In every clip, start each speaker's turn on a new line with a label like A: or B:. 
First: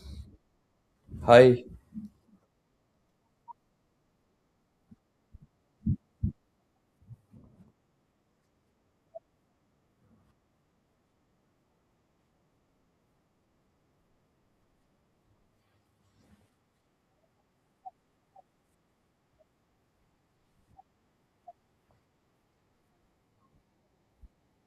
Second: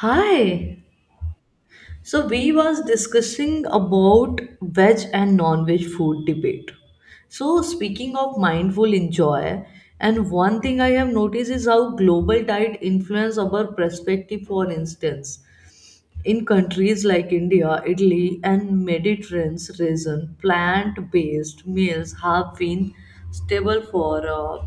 A: Hi.
B: Hi.
A: So we was discussing about veg and non-veg food debate. So speaking of mindful enjoy, and one thing I have noticed is how global diet influence our perspective. For instance, in countries like India, Italy, and Mediterranean region, plant-based meals have been stable for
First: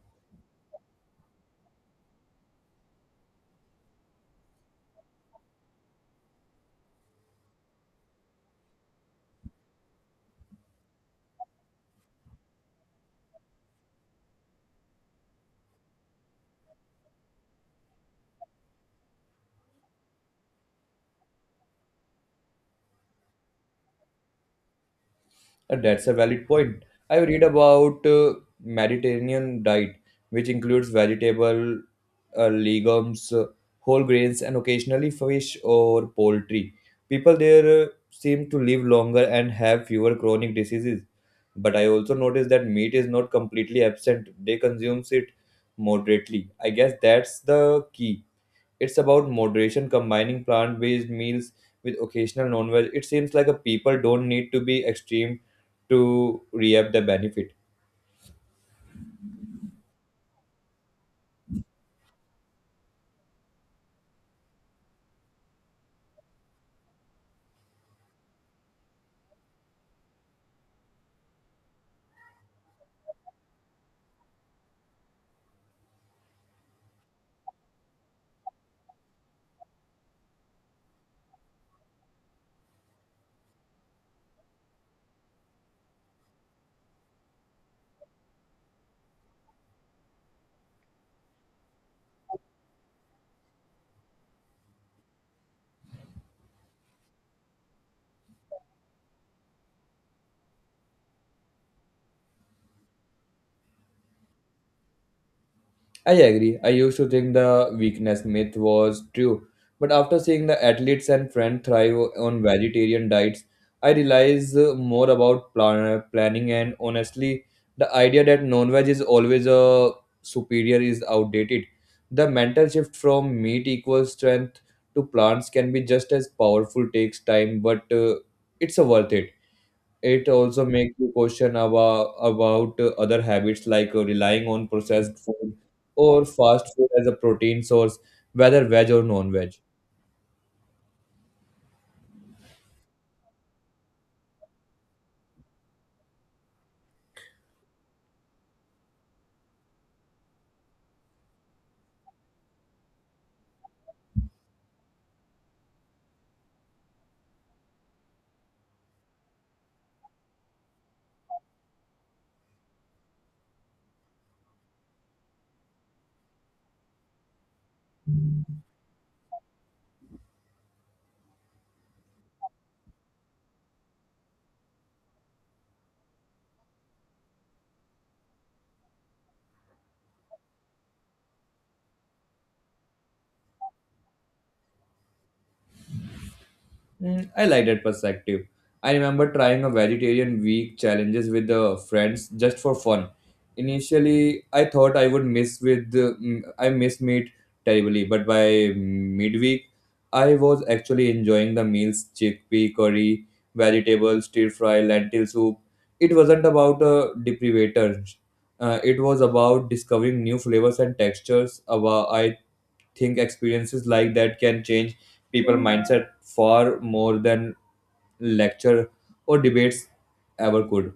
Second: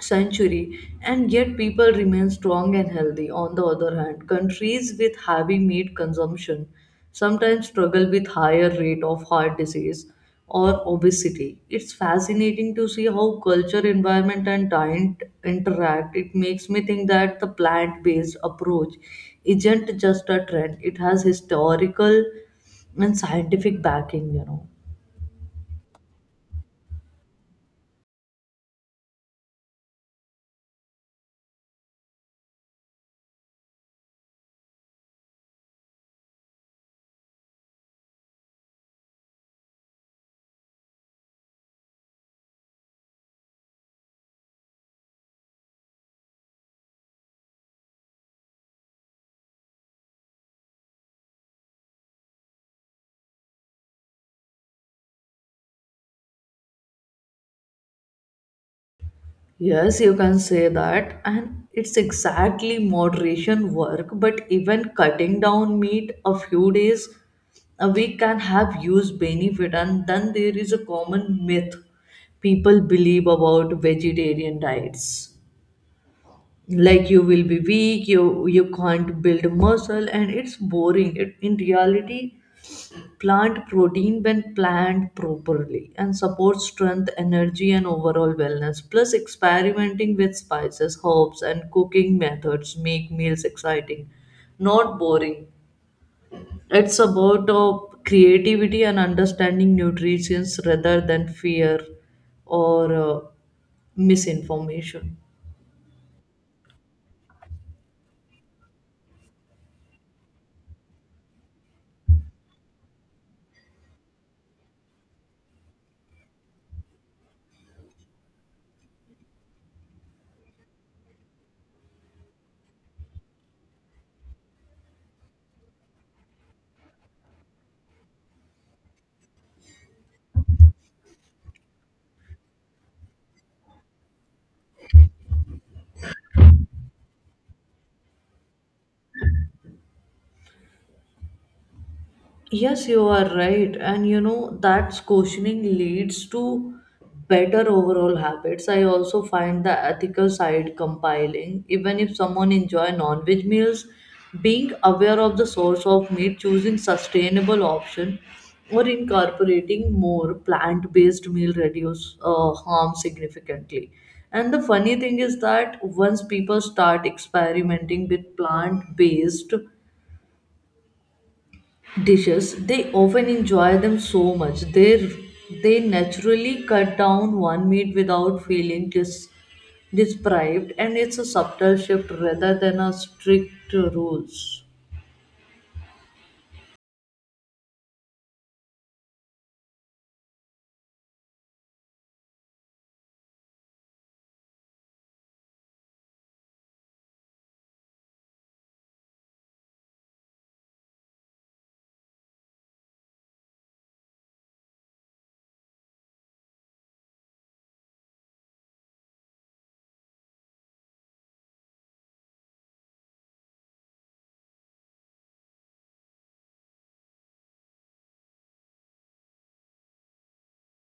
A: century, and yet people remain strong and healthy. On the other hand, countries with heavy meat consumption sometimes struggle with higher rate of heart disease or obesity. It's fascinating to see how culture environment and diet interact. It makes me think that the plant-based approach isn't just a trend, it has historical and scientific backing, you know.
B: That's a valid point. I read about Mediterranean diet, which includes vegetable, legumes, whole grains, and occasionally fish or poultry. People there seem to live longer and have fewer chronic diseases. But I also noticed that meat is not completely absent. They consume it moderately. I guess that's the key. It's about moderation, combining plant based meals with occasional non veg. It seems like a people don't need to be extreme to reap the benefit.
A: Yes, you can say that, and it's exactly moderation work, but even cutting down meat a few days a week can have huge benefit. And then there is a common myth people believe about vegetarian diets. Like you will be weak, you can't build muscle, and it's boring. It, in reality, plant protein when planned properly and supports strength, energy, and overall wellness. Plus, experimenting with spices, herbs, and cooking methods make meals exciting, not boring. It's about creativity and understanding nutrition rather than fear or misinformation.
B: I agree. I used to think the weakness myth was true, but after seeing the athletes and friends thrive on vegetarian diets, I realize more about planning, and honestly, the idea that non-veg is always a superior is outdated. The mental shift from meat equals strength to plants can be just as powerful. Takes time, but it's a worth it. It also makes you question about other habits like relying on processed food or fast food as a protein source, whether veg or non-veg.
A: Yes, you are right. And you know, that questioning leads to better overall habits. I also find the ethical side compiling. Even if someone enjoy non-veg meals, being aware of the source of meat, choosing sustainable option, or incorporating more plant-based meal reduce harm significantly. And the funny thing is that once people start experimenting with plant-based dishes, they often enjoy them so much they naturally cut down one meat without feeling deprived, and it's a subtle shift rather than a strict rules.
B: Mm, I like that perspective. I remember trying a vegetarian week challenges with the friends just for fun. Initially, I thought I would miss with the- mm, I miss meat terribly, but by midweek, I was actually enjoying the meals: chickpea curry, vegetables, stir fry, lentil soup. It wasn't about a deprivator. It was about discovering new flavors and textures. About I think experiences like that can change people mindset far more than lecture or debates ever could.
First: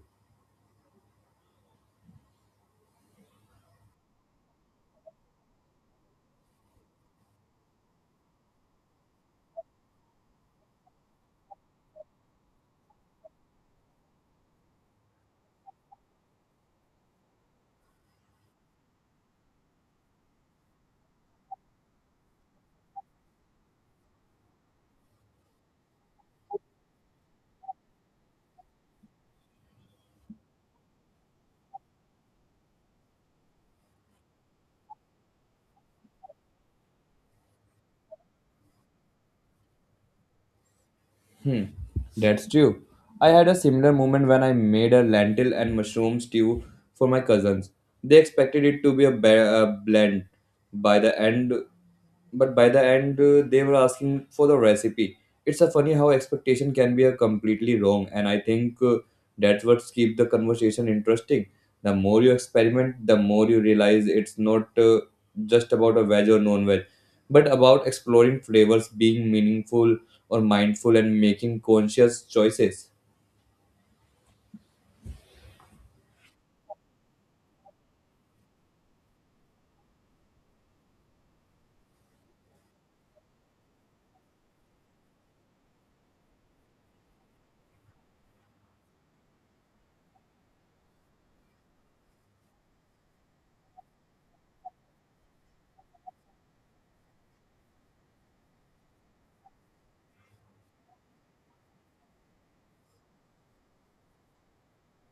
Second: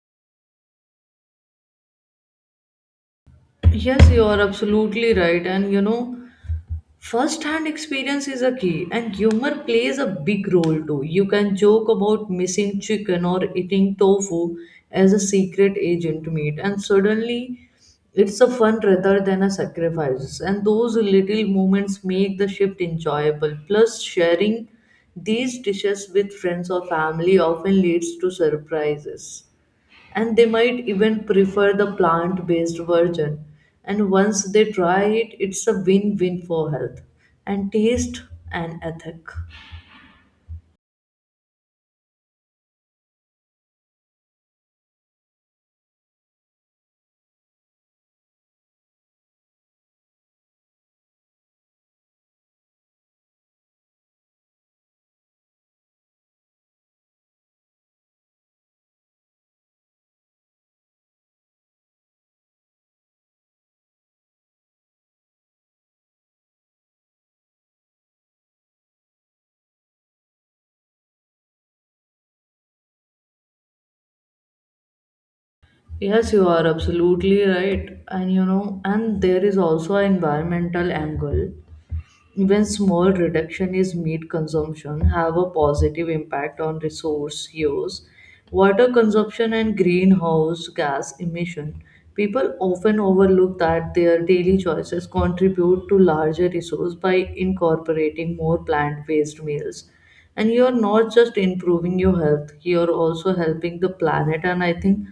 A: Yes, you are absolutely right. And you know, first hand experience is a key, and humor plays a big role too. You can joke about missing chicken or eating tofu as a secret agent meat, and suddenly it's a fun rather than a sacrifice. And those little moments make the shift enjoyable. Plus, sharing these dishes with friends or family often leads to surprises and they might even prefer the plant based version. And once they try it, it's a win win for health and taste and ethic.
B: Hmm, that's true. I had a similar moment when I made a lentil and mushroom stew for my cousins. They expected it to be a, a blend. By the end, but by the end they were asking for the recipe. It's a funny how expectation can be a completely wrong, and I think that's what keep the conversation interesting. The more you experiment, the more you realize it's not just about a veg or non-veg, but about exploring flavors, being meaningful or mindful, and making conscious choices.
A: Yes, you are absolutely right. And you know, and there is also an environmental angle. Even small reduction is meat consumption have a positive impact on resource use, water consumption and greenhouse gas emission. People often overlook that their daily choices contribute to larger resource by incorporating more plant-based meals. And you're not just improving your health, you're also helping the planet. And I think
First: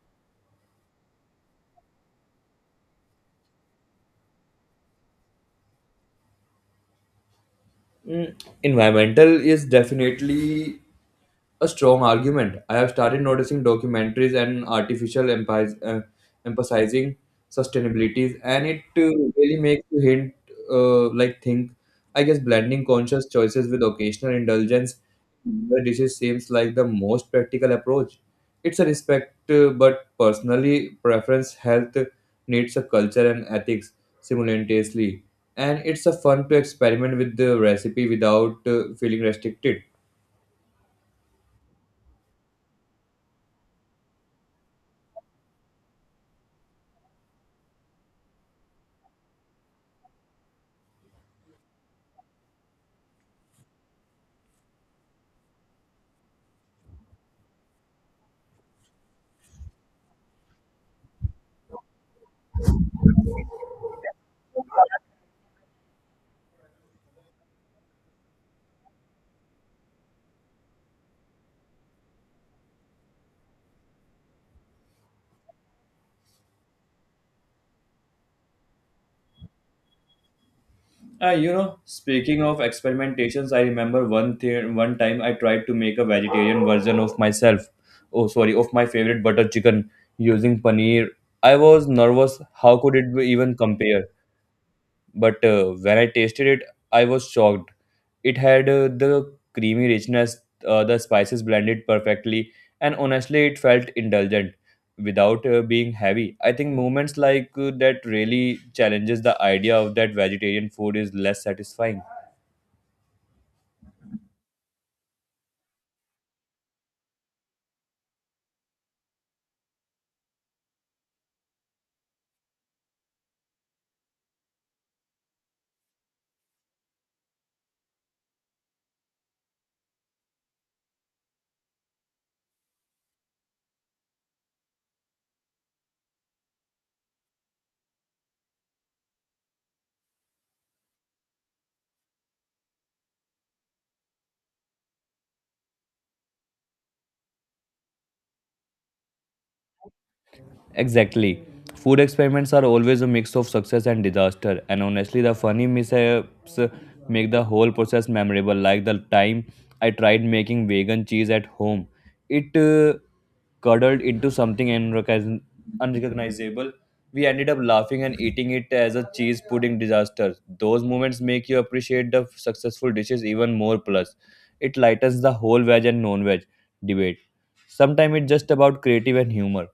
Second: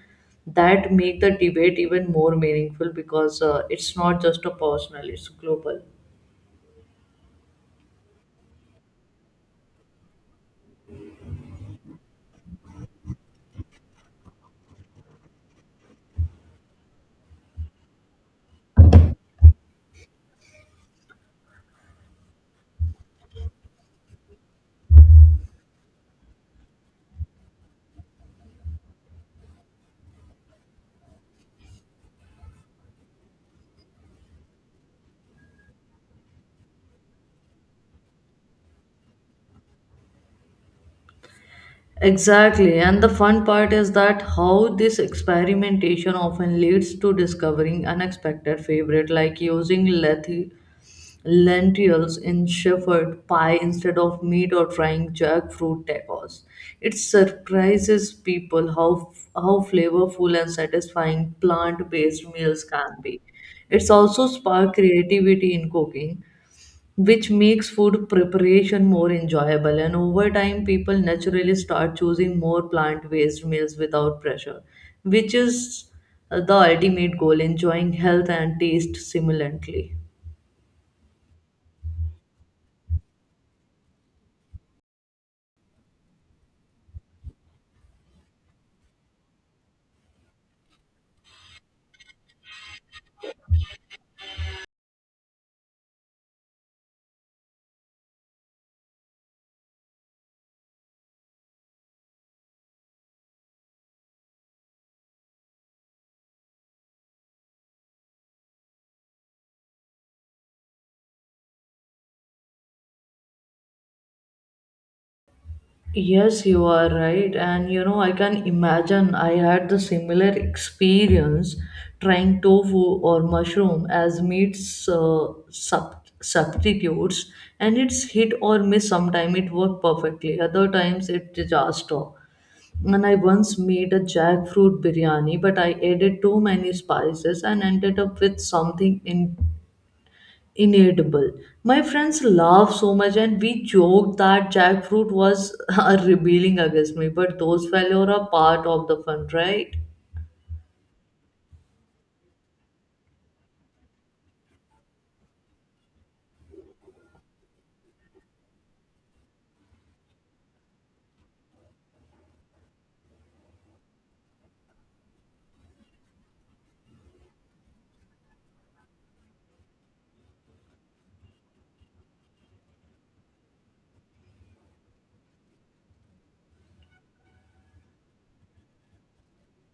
A: that make the debate even more meaningful because it's not just a personal, it's global.
B: Mm, environmental is definitely a strong argument. I have started noticing documentaries and artificial emphasis, emphasizing sustainability, and it really makes you hint, like, think. I guess blending conscious choices with occasional indulgence in the dishes seems like the most practical approach. It's a respect, but personally, preference health needs a culture and ethics simultaneously, and it's a fun to experiment with the recipe without feeling restricted.
A: Exactly, and the fun part is that how this experimentation often leads to discovering unexpected favorite, like using lentils in shepherd pie instead of meat or trying jackfruit tacos. It surprises people how flavorful and satisfying plant-based meals can be. It's also spark creativity in cooking, which makes food preparation more enjoyable. And over time, people naturally start choosing more plant based meals without pressure, which is the ultimate goal enjoying health and taste simultaneously.
B: You know, speaking of experimentations, I remember one thing. One time, I tried to make a vegetarian version of myself. Oh, sorry, of my favorite butter chicken using paneer. I was nervous. How could it be even compare? But when I tasted it, I was shocked. It had the creamy richness, the spices blended perfectly, and honestly, it felt indulgent without being heavy. I think moments like that really challenges the idea of that vegetarian food is less satisfying.
A: Yes, you are right. And you know, I can imagine I had the similar experience trying tofu or mushroom as meat uh, sub- substitutes, and it's hit or miss. Sometimes it worked perfectly, other times it disaster. And I once made a jackfruit biryani, but I added too many spices and ended up with something inedible. My friends laughed so much and we joked that jackfruit was rebelling against me, but those failures are part of the fun, right?
B: Exactly. Food experiments are always a mix of success and disaster, and honestly, the funny mishaps make the whole process memorable. Like the time I tried making vegan cheese at home, it curdled into something unrecognizable. We ended up laughing and eating it as a cheese pudding disaster. Those moments make you appreciate the successful dishes even more. Plus, it lightens the whole veg and non veg debate. Sometimes it's just about creative and humor.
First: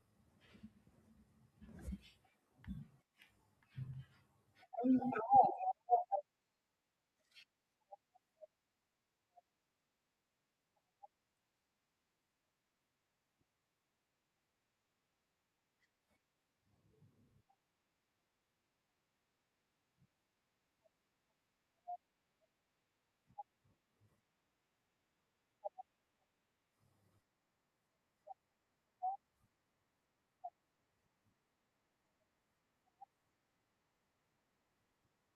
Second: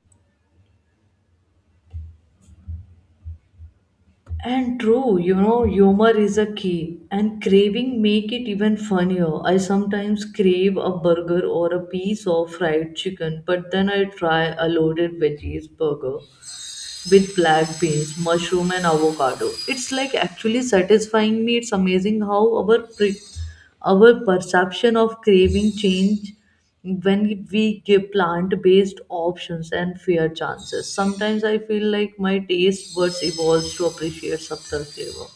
A: And true, you know, humor is a key, and craving make it even funnier. I sometimes crave a burger or a piece of fried chicken, but then I try a loaded veggies burger with black beans, mushroom, and avocado. It's like actually satisfying me. It's amazing how our perception of craving change when we give plant-based options and fair chances. Sometimes I feel like my taste buds evolves to appreciate subtle flavor.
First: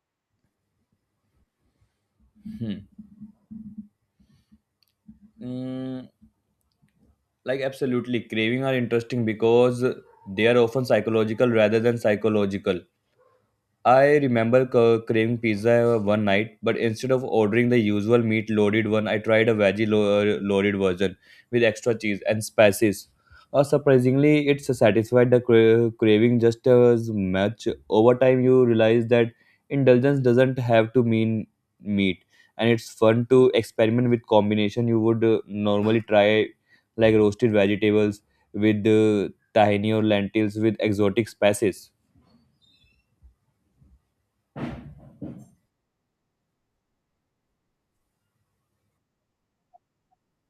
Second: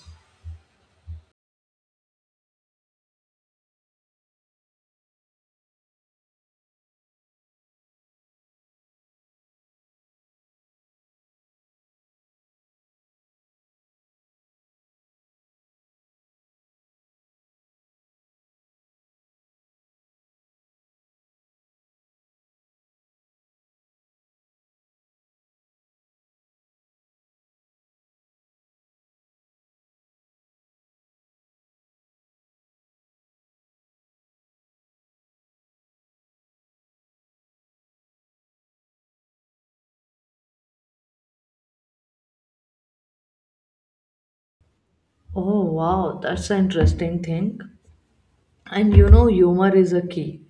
B: Hmm. Mm, like absolutely craving are interesting because they are often psychological rather than psychological. I remember craving pizza one night, but instead of ordering the usual meat loaded one, I tried a veggie loaded version with extra cheese and spices. Surprisingly, it satisfied the craving just as much. Over time, you realize that indulgence doesn't have to mean meat, and it's fun to experiment with combination you would normally try, like roasted vegetables with tahini or lentils with exotic spices.
A: Oh wow, that's an interesting thing. And you know, humor is a key.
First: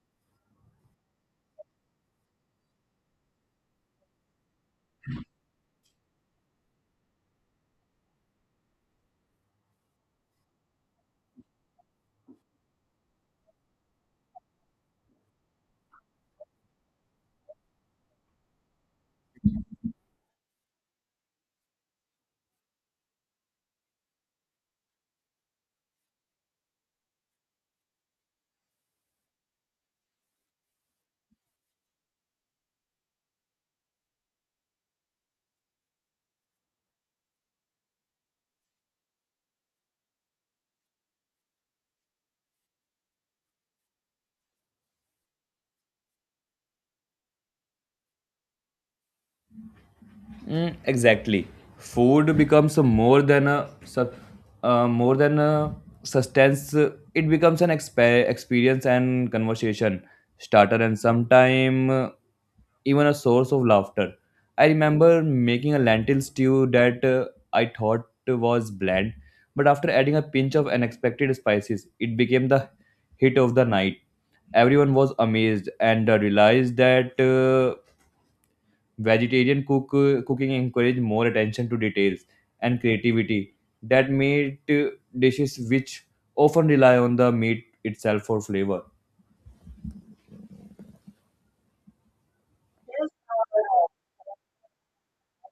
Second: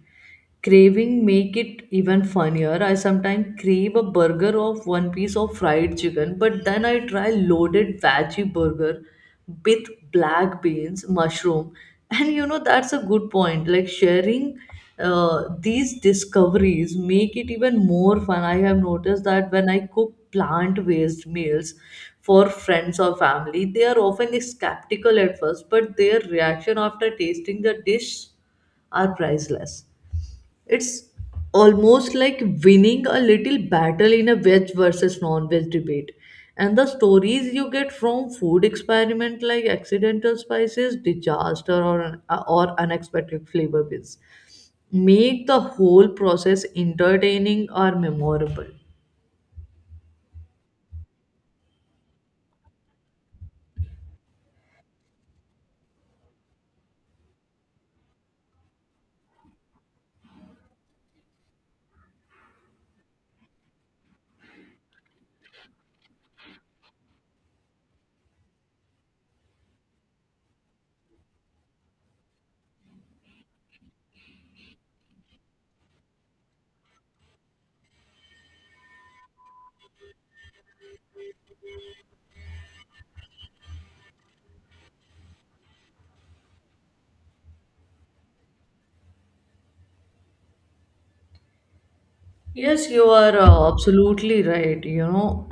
A: Craving make it even funnier. I sometimes crave a burger of one piece of fried chicken, but then I try loaded veggie burger with black beans, mushroom, and you know that's a good point. Like sharing these discoveries make it even more fun. I have noticed that when I cook plant-based meals for friends or family, they are often skeptical at first, but their reaction after tasting the dish are priceless. It's almost like winning a little battle in a veg versus non-veg debate. And the stories you get from food experiment like accidental spices, disaster or unexpected flavor bits make the whole process entertaining or memorable.
B: Mm, exactly. Food becomes more than a more than a substance. It becomes an experience and conversation starter, and sometime even a source of laughter. I remember making a lentil stew that I thought was bland, but after adding a pinch of unexpected spices, it became the hit of the night. Everyone was amazed and realized that. Vegetarian cooking encouraged more attention to details and creativity that made dishes which often rely on the meat itself for flavor.
A: Yes, you are absolutely right, you know,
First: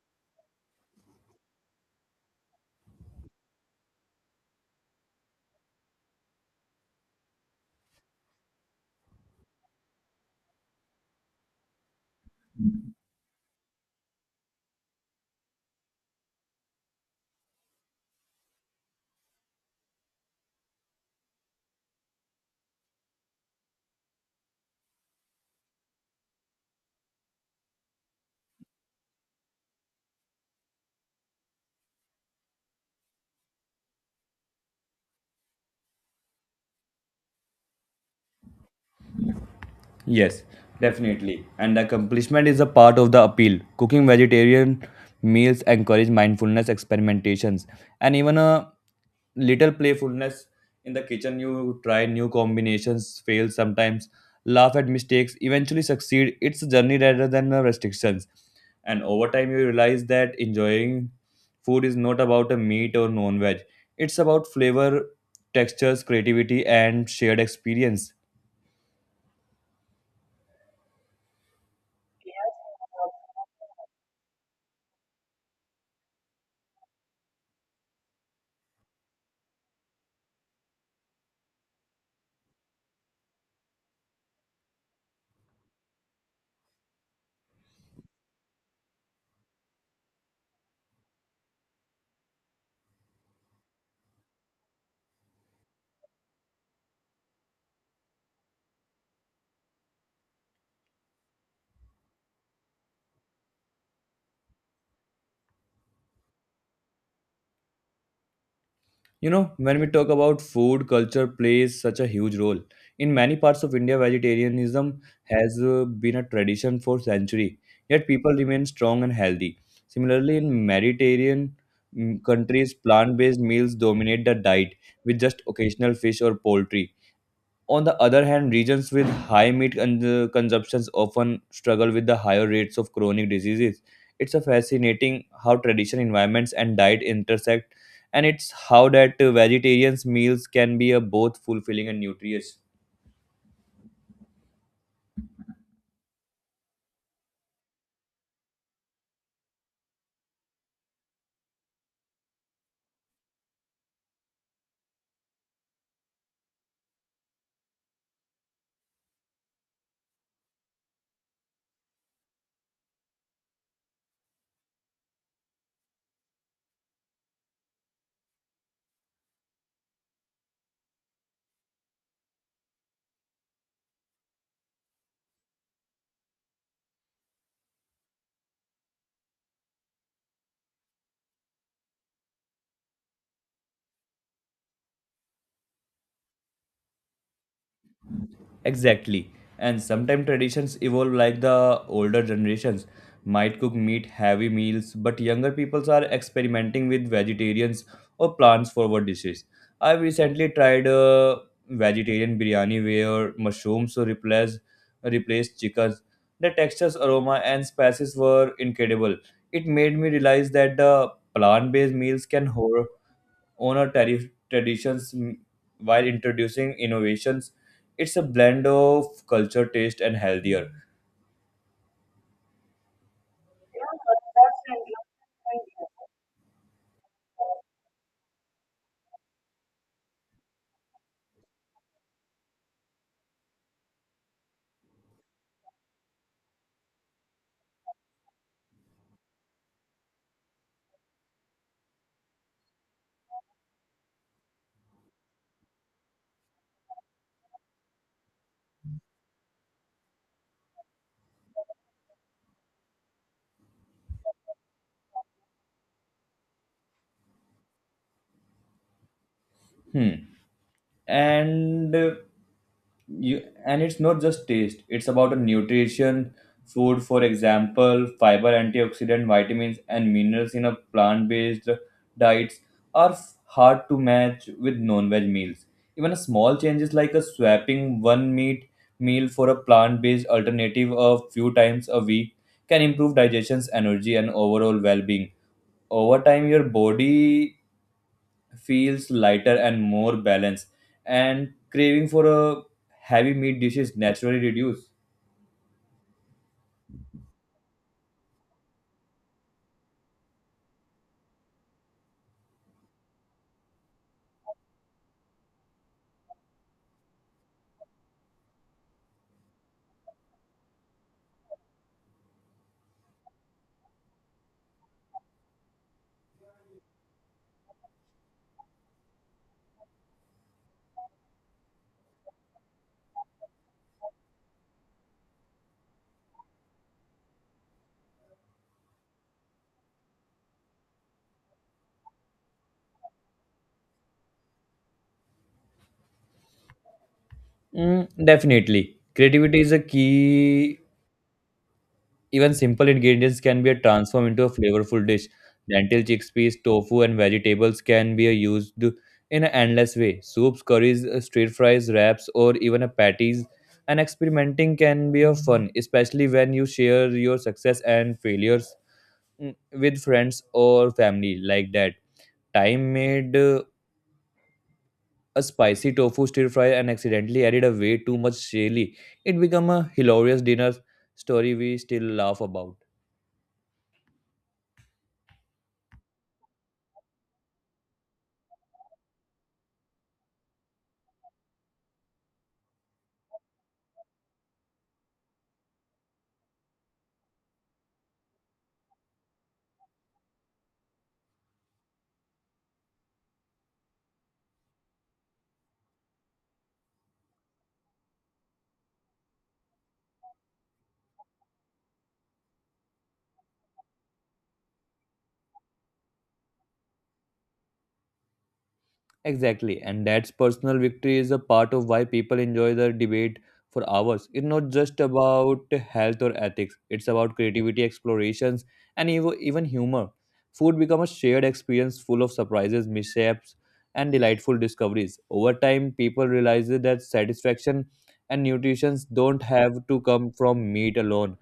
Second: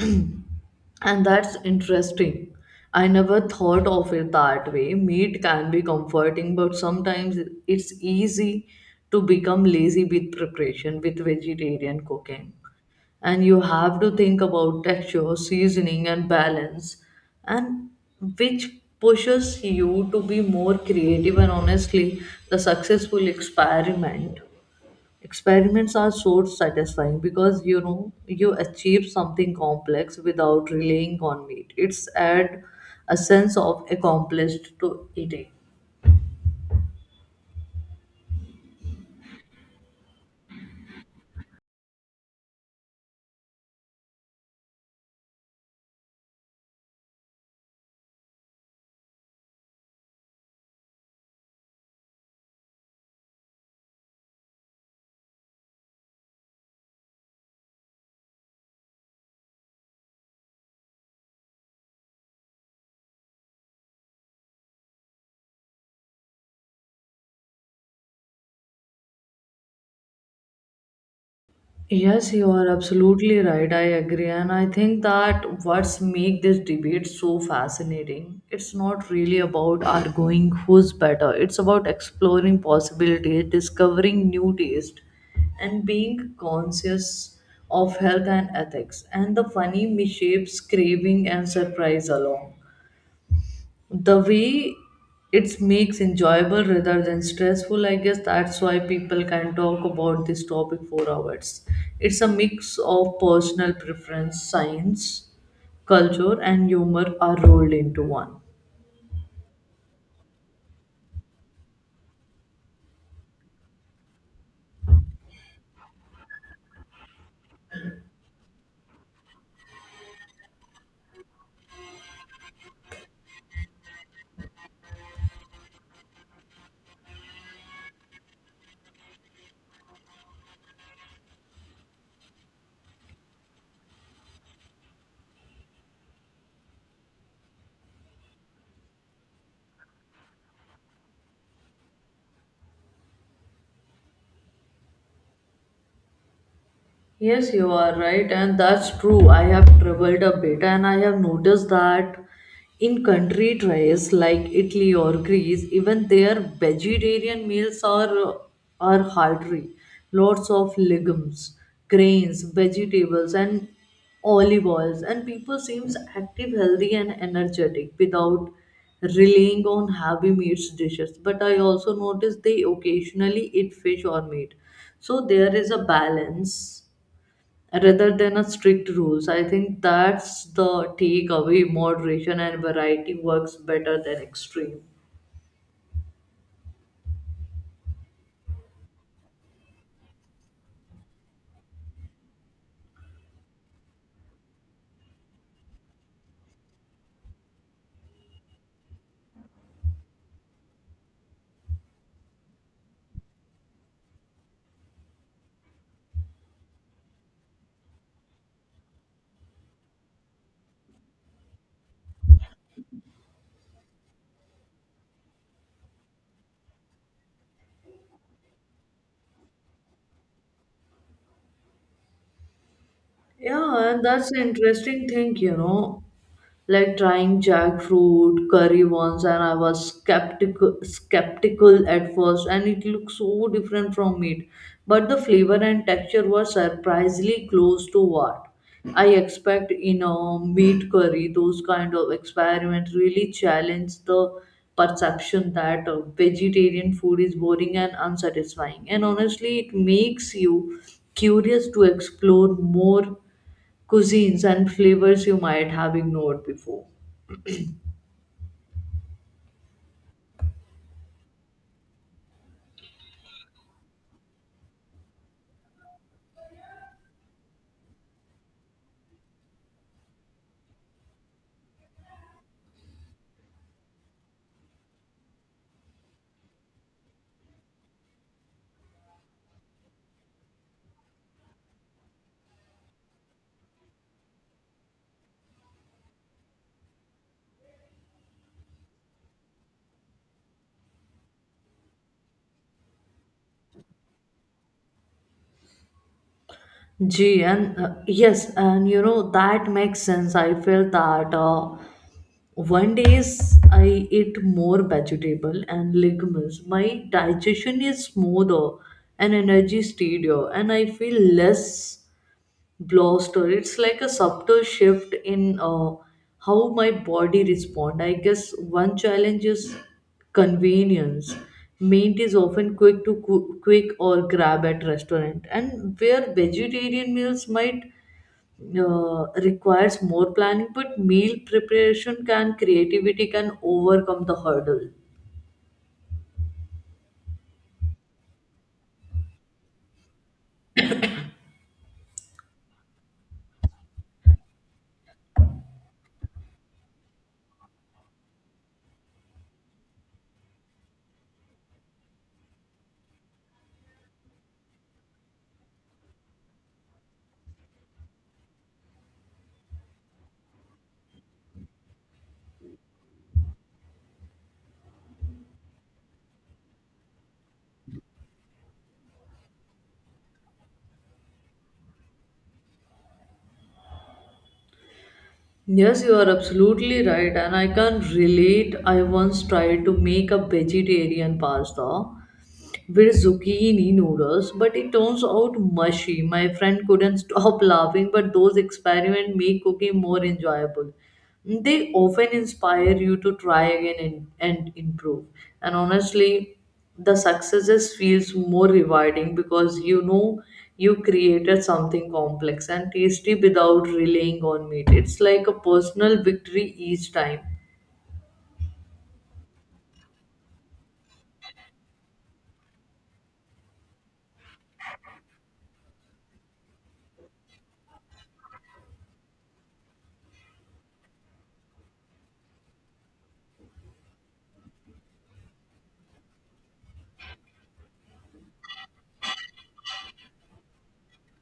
A: and that's interesting. I never thought of it that way. Meat can be comforting, but sometimes it's easy to become lazy with preparation, with vegetarian cooking. And you have to think about texture, seasoning, and balance, and which pushes you to be more creative. And honestly, the successful experiments are so satisfying because you know you achieve something complex without relying on meat. It's add a sense of accomplished to eating.
B: Yes, definitely. And the accomplishment is a part of the appeal. Cooking vegetarian meals encourage mindfulness, experimentations, and even a little playfulness in the kitchen. You try new combinations, fail sometimes, laugh at mistakes, eventually succeed. It's a journey rather than restrictions, and over time you realize that enjoying food is not about a meat or non-veg, it's about flavor, textures, creativity, and shared experience.
A: Yes, you are absolutely right. I agree. And I think that what's make this debate so fascinating, it's not really about arguing who's better. It's about exploring possibilities, discovering new taste, and being conscious of health and ethics and the funny misshapes, craving and surprise along the way. It makes enjoyable rather than stressful. I guess that's why people can talk about this topic for hours. It's a mix of personal preference science culture and humor are rolled into one.
B: You know, when we talk about food, culture plays such a huge role. In many parts of India, vegetarianism has been a tradition for centuries, yet people remain strong and healthy. Similarly, in Mediterranean, mm, countries, plant based meals dominate the diet with just occasional fish or poultry. On the other hand, regions with high meat consumptions often struggle with the higher rates of chronic diseases. It's a fascinating how tradition, environments, and diet intersect, and it's how that vegetarians' meals can be both fulfilling and nutritious.
A: Yes, you are right, and that's true. I have traveled a bit and I have noticed that in country tries like Italy or Greece, even their vegetarian meals are hearty. Lots of legumes, grains, vegetables, and olive oils, and people seems active, healthy, and energetic without relying on heavy meats dishes. But I also noticed they occasionally eat fish or meat. So there is a balance rather than a strict rules. I think that's the takeaway. Moderation and variety works better than extreme.
B: Exactly. And sometimes traditions evolve, like the older generations might cook meat heavy meals, but younger peoples are experimenting with vegetarians or plants forward dishes. I've recently tried a vegetarian biryani where mushrooms replaced chickens. The textures, aroma, and spices were incredible. It made me realize that the plant-based meals can honor traditions, mm, while introducing innovations. It's a blend of culture, taste, and healthier.
A: Yeah, and that's an interesting thing, you know. Like trying jackfruit curry once, and I was skeptical at first, and it looked so different from meat. But the flavor and texture were surprisingly close to what I expect in a meat curry. Those kind of experiments really challenge the perception that vegetarian food is boring and unsatisfying. And honestly, it makes you curious to explore more cuisines and flavors you might have ignored before.
B: Hmm. And you and it's not just taste, it's about a nutrition food, for example fiber, antioxidant, vitamins, and minerals in a plant-based diets are hard to match with non-veg meals. Even a small changes like a swapping one meat meal for a plant-based alternative a few times a week can improve digestion's energy and overall well-being. Over time your body feels lighter and more balanced, and craving for a heavy meat dish is naturally reduced.
A: Gee, and yes, and you know that makes sense. I felt that one days I eat more vegetable and legumes. My digestion is smoother and energy steadier, and I feel less bloster. It's like a subtle shift in how my body respond. I guess one challenge is convenience. Meat is often quick or grab at restaurant, and where vegetarian meals might requires more planning, but meal preparation can creativity can overcome the hurdle.
B: Mm, definitely. Creativity is a key. Even simple ingredients can be transformed into a flavorful dish. Lentil, chickpeas, tofu, and vegetables can be used in an endless way. Soups, curries, stir fries, wraps, or even a patties. And experimenting can be a fun, especially when you share your success and failures, mm, with friends or family. Like that time made a spicy tofu stir fry and accidentally added a way too much chili. It became a hilarious dinner story we still laugh about.
A: Yes, you are absolutely right, and I can relate. I once tried to make a vegetarian pasta with zucchini noodles, but it turns out mushy. My friend couldn't stop laughing, but those experiments make cooking more enjoyable. They often inspire you to try again and improve. And honestly, the successes feels more rewarding because you know you created something complex and tasty without relying on meat. It's like a personal victory each time.
B: Exactly, and that's personal victory is a part of why people enjoy the debate for hours. It's not just about health or ethics, it's about creativity, explorations, and even humor. Food becomes a shared experience full of surprises, mishaps, and delightful discoveries. Over time, people realize that satisfaction and nutrition don't have to come from meat alone.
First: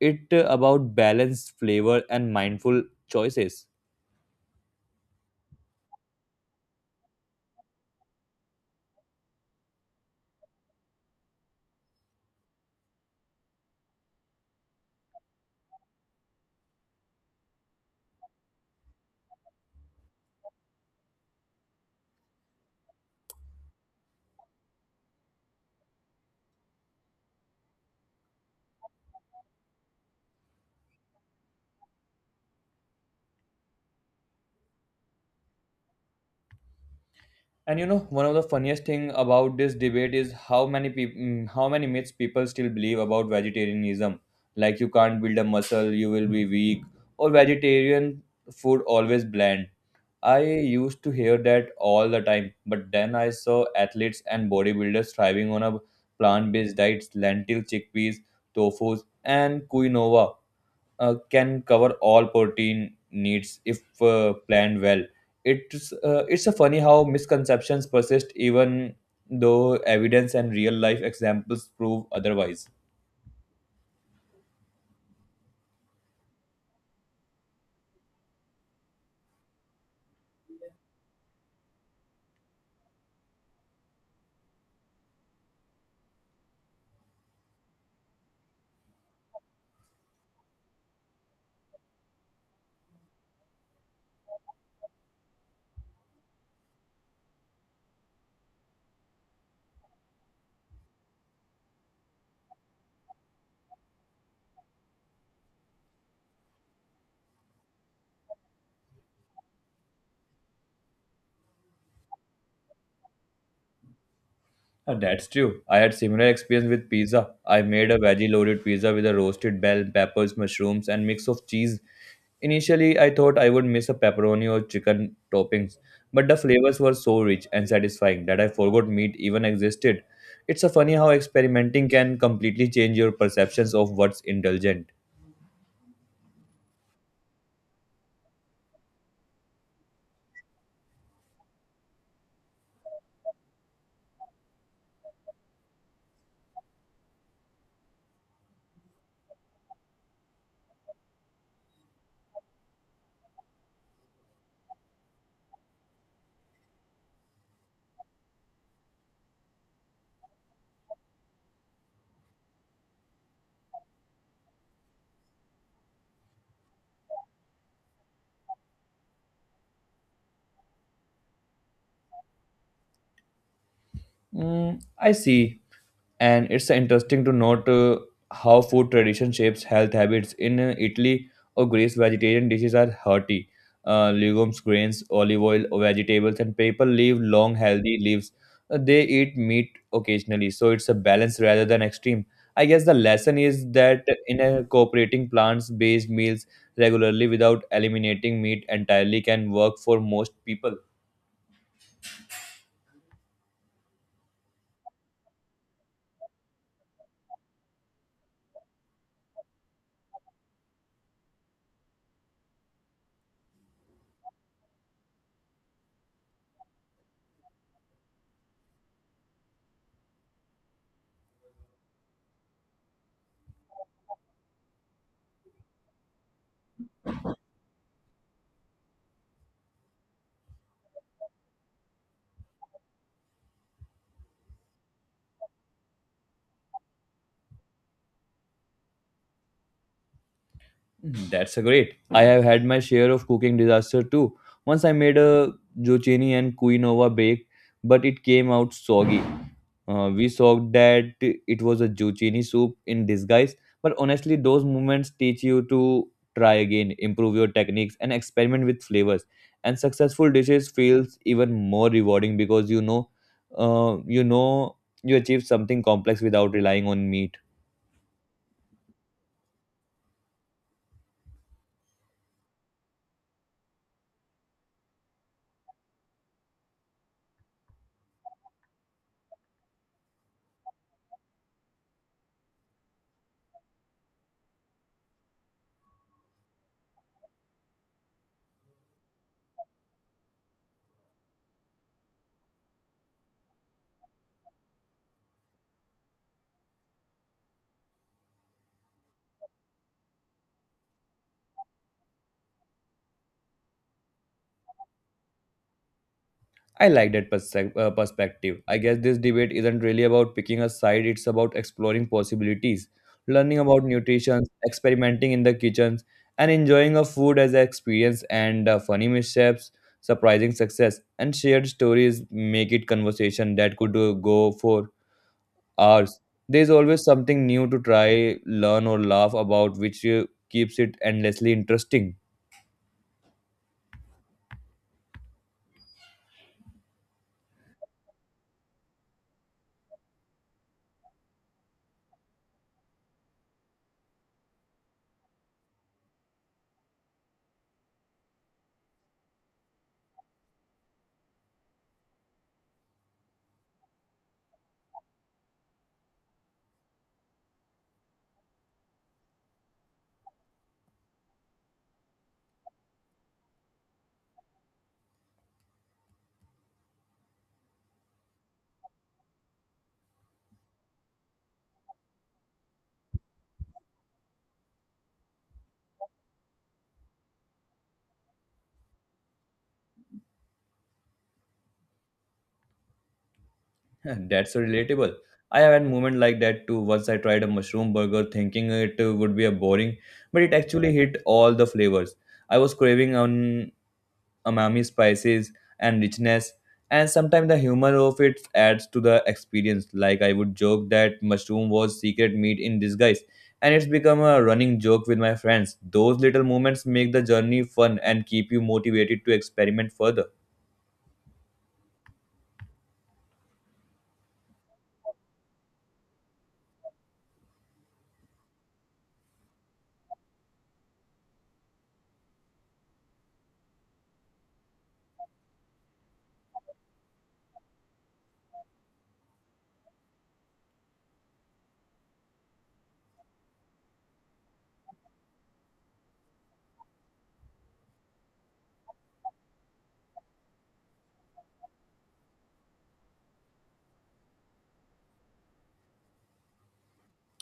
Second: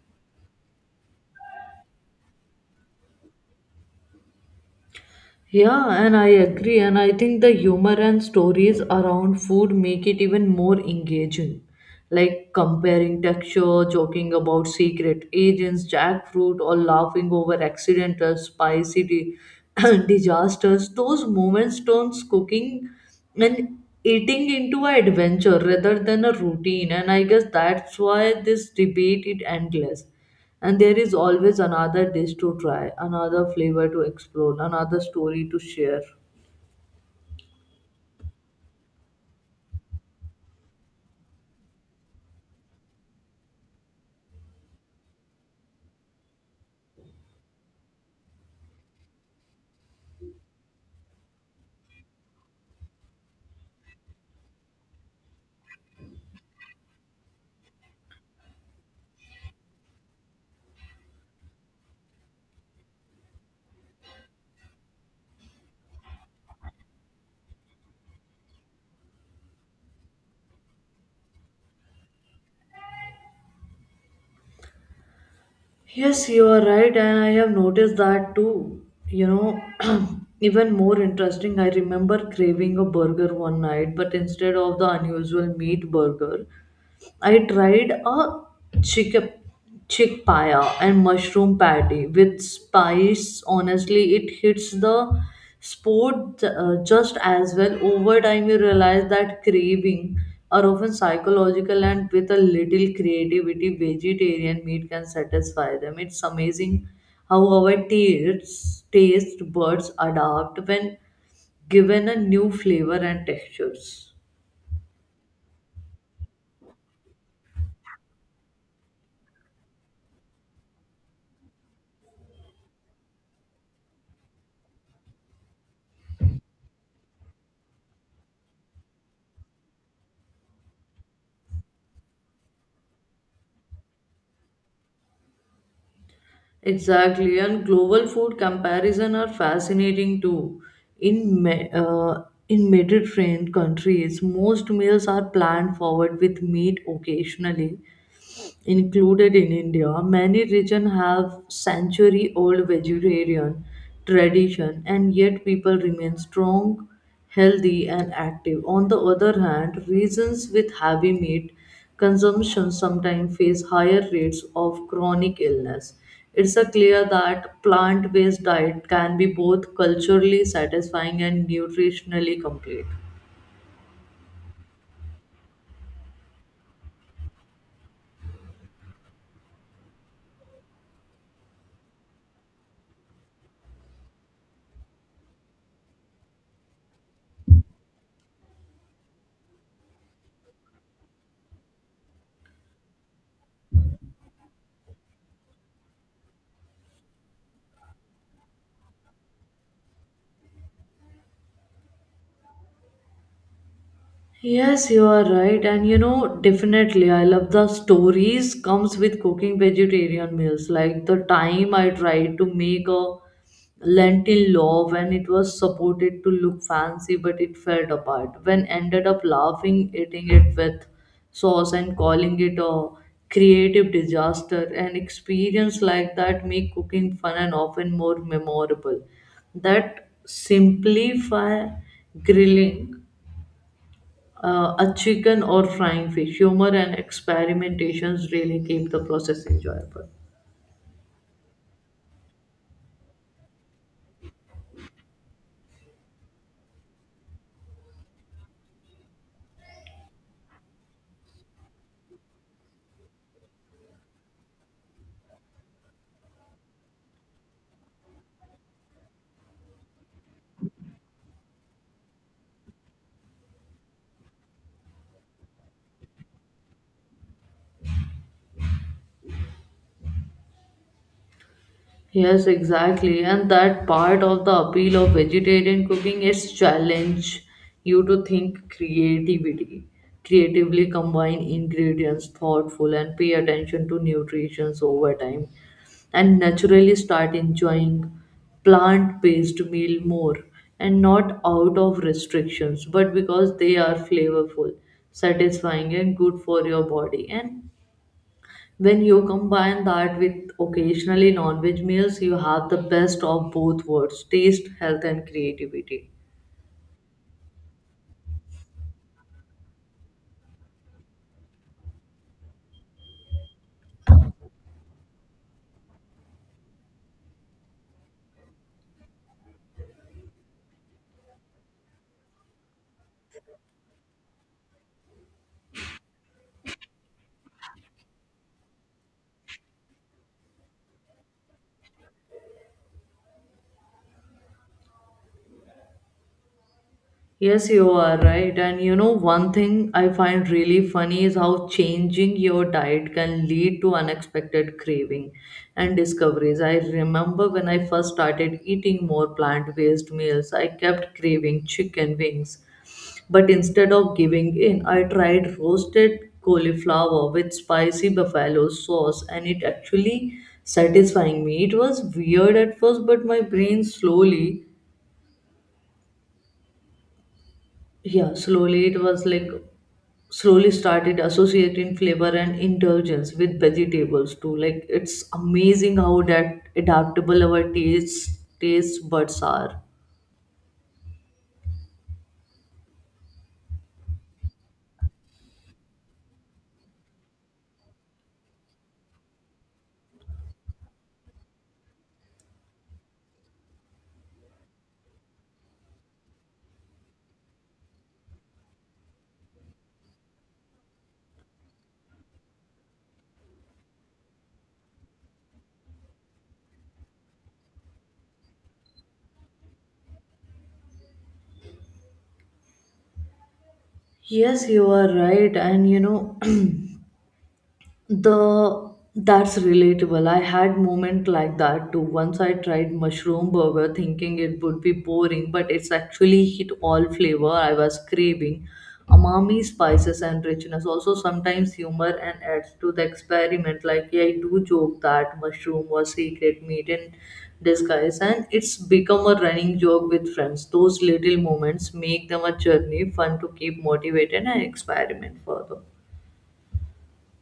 B: It's about balance, flavor, and mindful choices.
A: Yeah, and I agree. And I think the humor and stories around food make it even more engaging. Like comparing texture, joking about secret agents, jackfruit, or laughing over accidental spicy disasters. Those moments turns cooking and eating into an adventure rather than a routine. And I guess that's why this debate is endless and there is always another dish to try, another flavor to explore, another story to share.
B: And you know, one of the funniest thing about this debate is how many myths people still believe about vegetarianism, like you can't build a muscle, you will be weak, or vegetarian food always bland. I used to hear that all the time, but then I saw athletes and bodybuilders thriving on a plant-based diets, lentil chickpeas, tofu, and quinoa can cover all protein needs if planned well. It's a funny how misconceptions persist even though evidence and real life examples prove otherwise.
A: Yes, you are right, and I have noticed that too. You know, even more interesting, I remember craving a burger one night, but instead of the unusual meat burger, I tried a chick chick paya and mushroom patty with spice. Honestly, it hits the spot just as well. Over time, you realize that craving are often psychological, and with a little creativity, vegetarian meat can satisfy them. It's amazing how our taste buds adapt when given a new flavor and textures.
B: That's true. I had similar experience with pizza. I made a veggie loaded pizza with a roasted bell peppers, mushrooms, and mix of cheese. Initially, I thought I would miss a pepperoni or chicken toppings, but the flavors were so rich and satisfying that I forgot meat even existed. It's a funny how experimenting can completely change your perceptions of what's indulgent.
A: Exactly, and global food comparison are fascinating too. In Me- uh, in Mediterranean countries, most meals are planned forward with meat occasionally, included in India, many regions have century old vegetarian tradition and yet people remain strong, healthy and active. On the other hand, regions with heavy meat consumption sometimes face higher rates of chronic illness. It's a clear that plant-based diet can be both culturally satisfying and nutritionally complete.
B: Mm, I see. And it's interesting to note how food tradition shapes health habits. In Italy or Greece, vegetarian dishes are hearty. Legumes, grains, olive oil, vegetables, and people live long, healthy lives. They eat meat occasionally, so it's a balance rather than extreme. I guess the lesson is that in incorporating plants-based meals regularly without eliminating meat entirely can work for most people.
A: Yes, you are right. And you know, definitely, I love the stories comes with cooking vegetarian meals. Like the time I tried to make a lentil loaf and it was supported to look fancy, but it fell apart. When ended up laughing, eating it with sauce and calling it a creative disaster. An experience like that make cooking fun and often more memorable. That simplify grilling a chicken or frying fish. Humor and experimentations really keep the process enjoyable.
B: That's a great. I have had my share of cooking disaster too. Once I made a zucchini and quinoa bake, but it came out soggy. We saw that it was a zucchini soup in disguise. But honestly, those moments teach you to try again, improve your techniques, and experiment with flavors. And successful dishes feels even more rewarding because you know, you achieve something complex without relying on meat.
A: Yes, exactly. And that part of the appeal of vegetarian cooking is challenge you to think creativity, creatively combine ingredients thoughtful and pay attention to nutrition over time and naturally start enjoying plant-based meal more and not out of restrictions but because they are flavorful, satisfying and good for your body and when you combine that with occasionally non-veg meals, you have the best of both worlds, taste, health and creativity.
B: I like that perspective. I guess this debate isn't really about picking a side, it's about exploring possibilities, learning about nutrition, experimenting in the kitchens, and enjoying a food as an experience, and funny mishaps, surprising success, and shared stories make it conversation that could go for hours. There's always something new to try, learn or laugh about, which keeps it endlessly interesting.
A: Yes, you are right. And you know, one thing I find really funny is how changing your diet can lead to unexpected craving and discoveries. I remember when I first started eating more plant-based meals, I kept craving chicken wings. But instead of giving in, I tried roasted cauliflower with spicy buffalo sauce and it actually satisfying me. It was weird at first, but my brain slowly, yeah, slowly it was like slowly started associating flavor and indulgence with vegetables too. Like it's amazing how that adaptable our taste buds are.
B: That's so relatable. I have had moment like that too. Once I tried a mushroom burger thinking it would be a boring, but it actually hit all the flavors. I was craving on umami spices and richness, and sometimes the humor of it adds to the experience. Like I would joke that mushroom was secret meat in disguise, and it's become a running joke with my friends. Those little moments make the journey fun and keep you motivated to experiment further.
A: Yes, you are right. And you know, the that's relatable. I had moment like that too. Once I tried mushroom burger thinking it would be boring, but it's actually hit all flavor I was craving. Umami, spices and richness. Also sometimes humor and adds to the experiment. Like yeah, I do joke that mushroom was secret meat in disguise and it's become a running joke with friends. Those little moments make them a journey fun to keep motivated and experiment further.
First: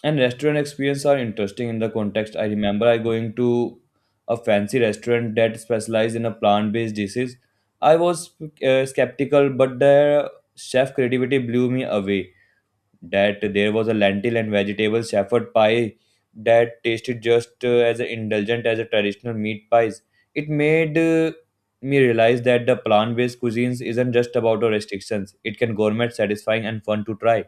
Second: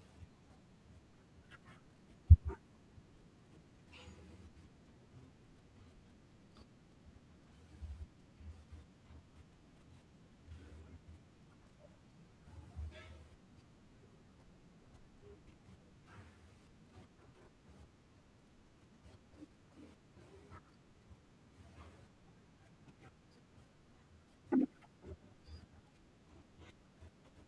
B: And restaurant experience are interesting in the context. I remember I going to a fancy restaurant that specialized in a plant-based dishes. I was skeptical, but the chef creativity blew me away. That there was a lentil and vegetable shepherd pie that tasted just as indulgent as a traditional meat pies. It made me realize that the plant-based cuisines isn't just about the restrictions. It can gourmet, satisfying, and fun to try.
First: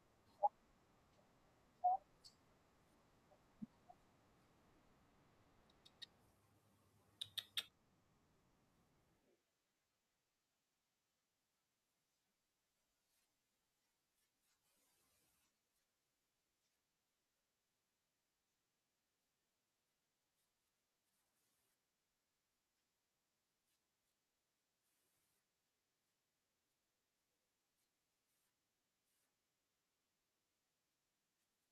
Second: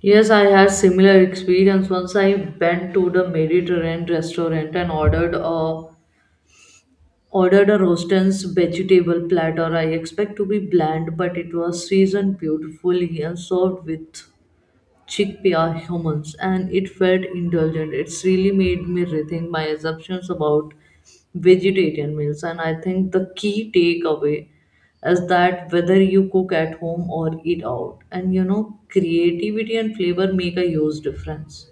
A: Yes, I had similar experience once I went to the Mediterranean restaurant and ordered a roasted vegetable platter. I expect to be bland, but it was seasoned beautifully and served with chickpea are humans and it felt indulgent. It's really made me rethink my assumptions about vegetarian meals, and I think the key takeaway is that whether you cook at home or eat out, and you know, creativity and flavor make a huge difference.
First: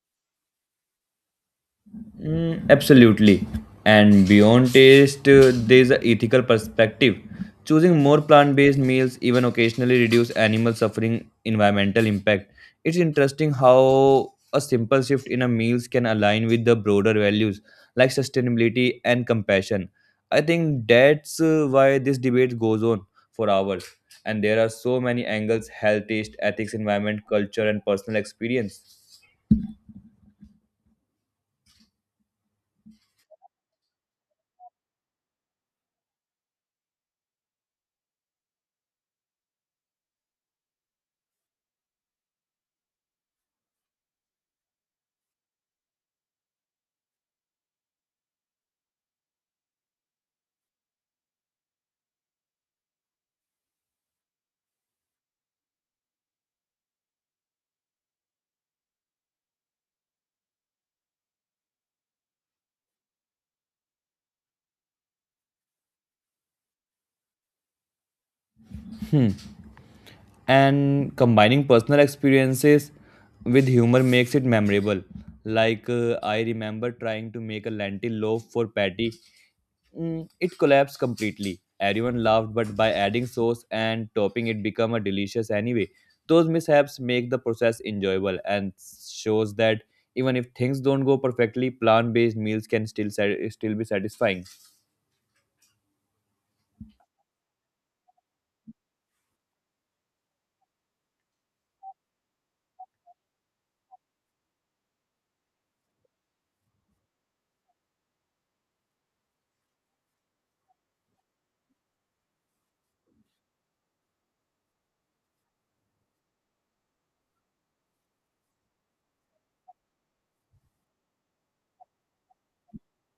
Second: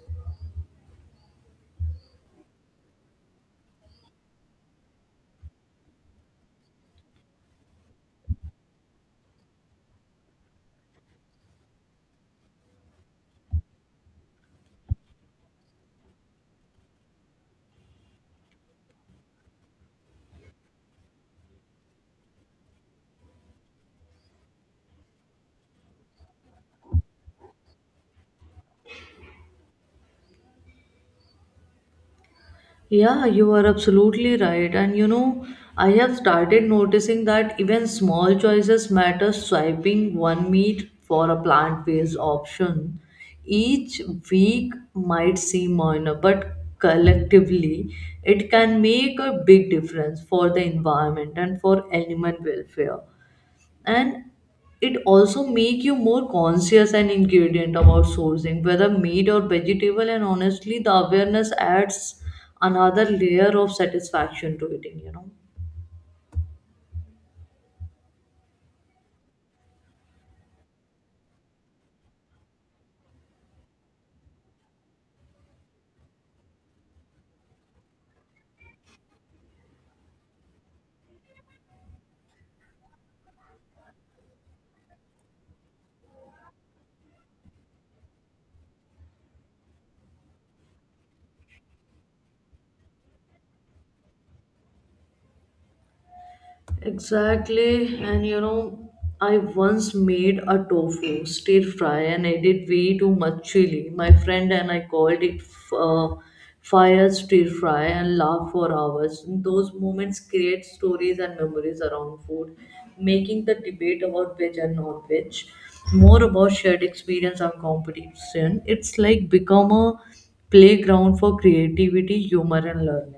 B: Mm, absolutely. And beyond taste, there's an ethical perspective. Choosing more plant based meals even occasionally reduce animal suffering environmental impact. It's interesting how a simple shift in a meals can align with the broader values like sustainability and compassion. I think that's why this debate goes on for hours. And there are so many angles: health, taste, ethics, environment, culture, and personal experience.
A: Yeah, you are absolutely right. And you know, I have started noticing that even small choices matter. Swiping one meat for a plant based option each week might seem minor, but collectively it can make a big difference for the environment and for animal welfare, and it also make you more conscious and ingredient about sourcing whether meat or vegetable, and honestly the awareness adds another layer of satisfaction to eating.
B: Hmm. And combining personal experiences with humor makes it memorable. Like, I remember trying to make a lentil loaf for Patty. Mm, it collapsed completely. Everyone laughed, but by adding sauce and topping, it became a delicious anyway. Those mishaps make the process enjoyable and shows that even if things don't go perfectly, plant-based meals can still still be satisfying.
A: Exactly, and you know, I once made a tofu stir fry and added way too much chili. My friend and I called it uh, fire stir fry and laughed for hours. Those moments create stories and memories around food, making the debate about veg and non-veg more about shared experience and competition. It's like become a playground for creativity, humor, and learning.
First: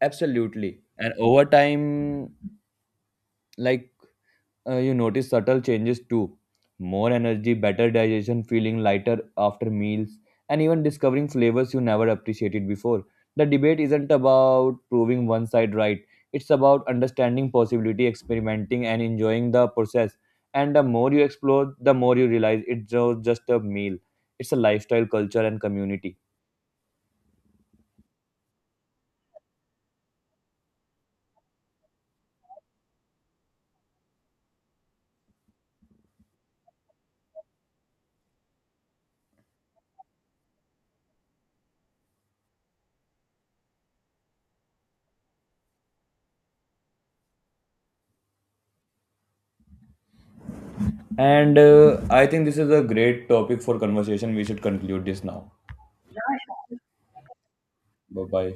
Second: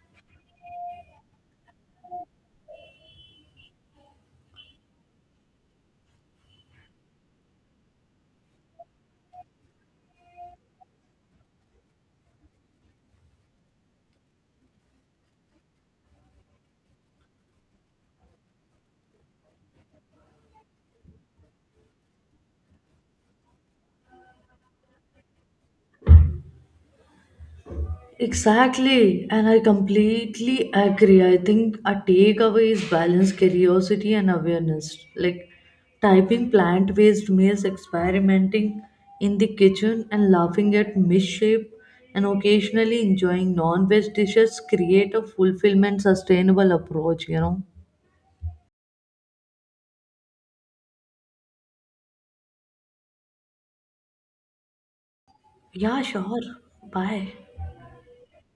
B: Absolutely, and over time, like you notice subtle changes too: more energy, better digestion, feeling lighter after meals, and even discovering flavors you never appreciated before. The debate isn't about proving one side right, it's about understanding possibility, experimenting, and enjoying the process, and the more you explore, the more you realize it's just a meal. It's a lifestyle, culture, and community.
A: Exactly, and I completely agree. I think a takeaway is balance, curiosity, and awareness. Like typing plant based meals, experimenting in the kitchen, and laughing at misshape, and occasionally enjoying non veg dishes create a fulfillment, sustainable approach, you know?
B: And I think this is a great topic for conversation. We should conclude this now.
A: Yeah, sure. Bye.
B: Bye bye.